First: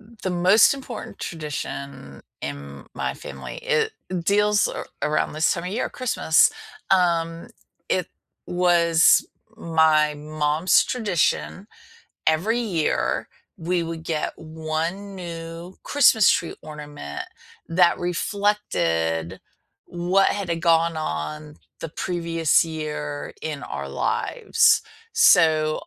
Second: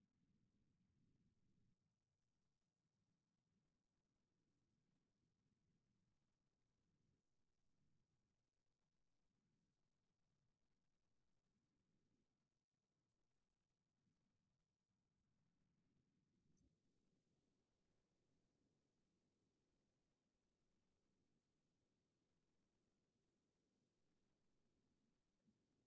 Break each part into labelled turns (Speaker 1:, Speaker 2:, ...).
Speaker 1: Mm, the most important tradition in my family, it deals a around this time of year, Christmas, um, it was my mom's tradition, every year we would get 1 new Christmas tree ornament that reflected what had gone on the previous year in our lives. So,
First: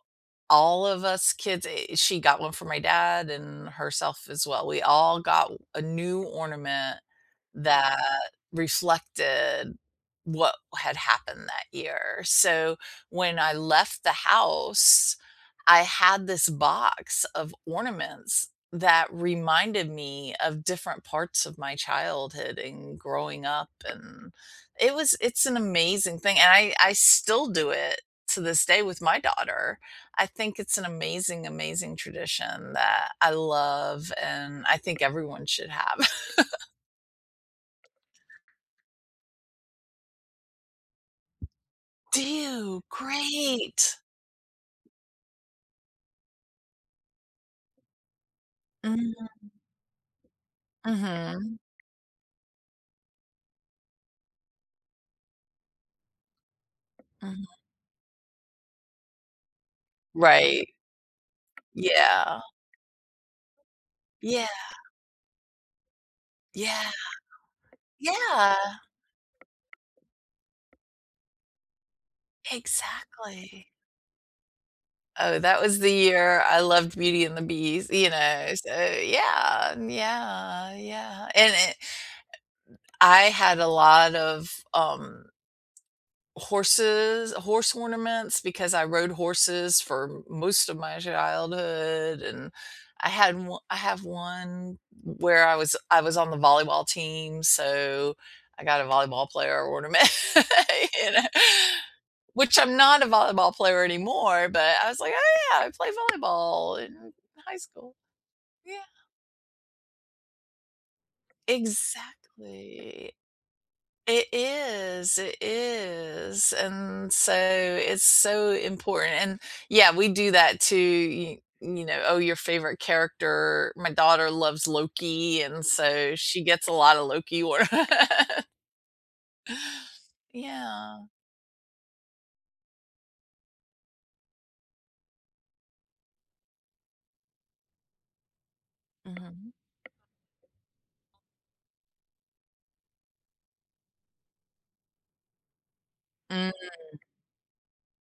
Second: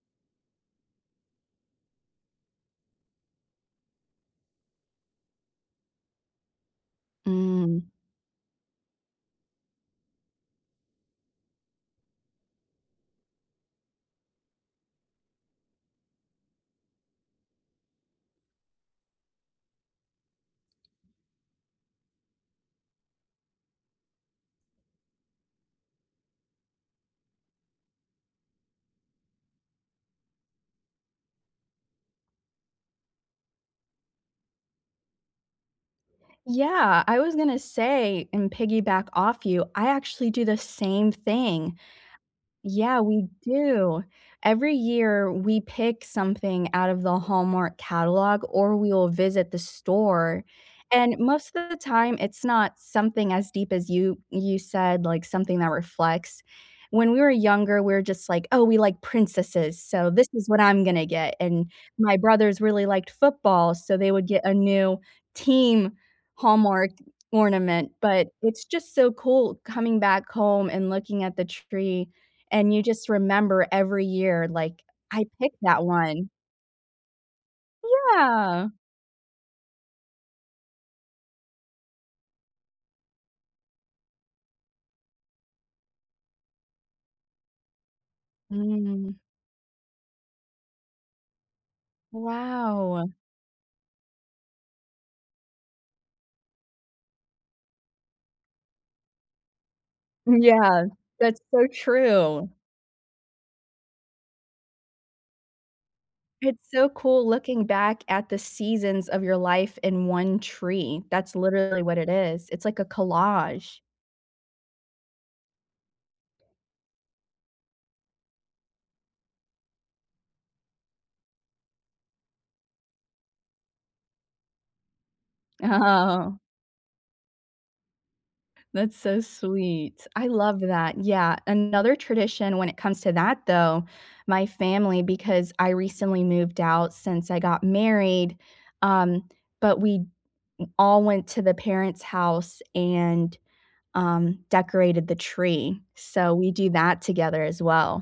Speaker 1: all of us kids eh, she got 1 for my dad and herself as well, we all got o a new ornament
Speaker 2: Mm.
Speaker 1: that reflected what had happened that year. So, when I left the house I had this box of ornaments that reminded me of different parts of my childhood and growing up and it was it's an amazing thing and I I still do it to this day with my daughter. I think it's an amazing, amazing tradition that I love and I think everyone should have.
Speaker 2: Yeah, I was gonna say, and piggyback off you, I actually do the same thing.
Speaker 1: Do you?
Speaker 2: Yeah, we
Speaker 1: Great!
Speaker 2: do. Every year, we pick something out of the Hallmark catalog, or we will
Speaker 1: Mhm.
Speaker 2: visit the store, and
Speaker 1: Mhm.
Speaker 2: most of the time it's not something as deep as you you said, like, something that reflects. When we were
Speaker 1: Mhm.
Speaker 2: younger, we're just like, "Oh, we like princesses, so this is what
Speaker 1: Right.
Speaker 2: I'm gonna get," and my
Speaker 1: Yeah.
Speaker 2: brothers really liked football, so they would get
Speaker 1: Yeah.
Speaker 2: a new team
Speaker 1: Yeah.
Speaker 2: Hallmark ornament. But
Speaker 1: Yeah!
Speaker 2: it's just so cool coming back home and looking at the tree, and you just
Speaker 1: Exactly.
Speaker 2: remember every year like, "I
Speaker 1: Oh,
Speaker 2: picked
Speaker 1: that was
Speaker 2: that
Speaker 1: the
Speaker 2: one."
Speaker 1: year I loved Beauty and the Beast, you know,
Speaker 2: Yeah.
Speaker 1: so, yeah, yeah, yeah, and it I had a lot of, um horses horse ornaments because I rode
Speaker 2: Mm.
Speaker 1: horses for most of my childhood and I
Speaker 2: Wow!
Speaker 1: had o I have one w where I was I was on the volleyball team, so I got a volleyball player ornament,
Speaker 2: Yeah,
Speaker 1: you know.
Speaker 2: that's so true.
Speaker 1: Which I'm not a volleyball player anymore, but I was like, "Oh yeah! I played
Speaker 2: It's
Speaker 1: volleyball
Speaker 2: so
Speaker 1: in
Speaker 2: cool
Speaker 1: high
Speaker 2: looking
Speaker 1: school."
Speaker 2: back at the
Speaker 1: Yeah.
Speaker 2: seasons of your life in 1 tree. That's literally what it is, it's like a
Speaker 1: Exactly.
Speaker 2: collage.
Speaker 1: It is, it is, and so it's so important, and, yeah, we do that too, y you know, oh, your favorite character my daughter loves Loki, and so
Speaker 2: Oh.
Speaker 1: she gets a lotta Loki orna
Speaker 2: That's so sweet. I love that,
Speaker 1: Yeah.
Speaker 2: yeah, another tradition, when it comes to that though, my family because I recently moved out since I got married, um,
Speaker 1: Mhm.
Speaker 2: but we all went to the parents' house and, um, decorated the tree; so we do
Speaker 1: Mm.
Speaker 2: that together as well.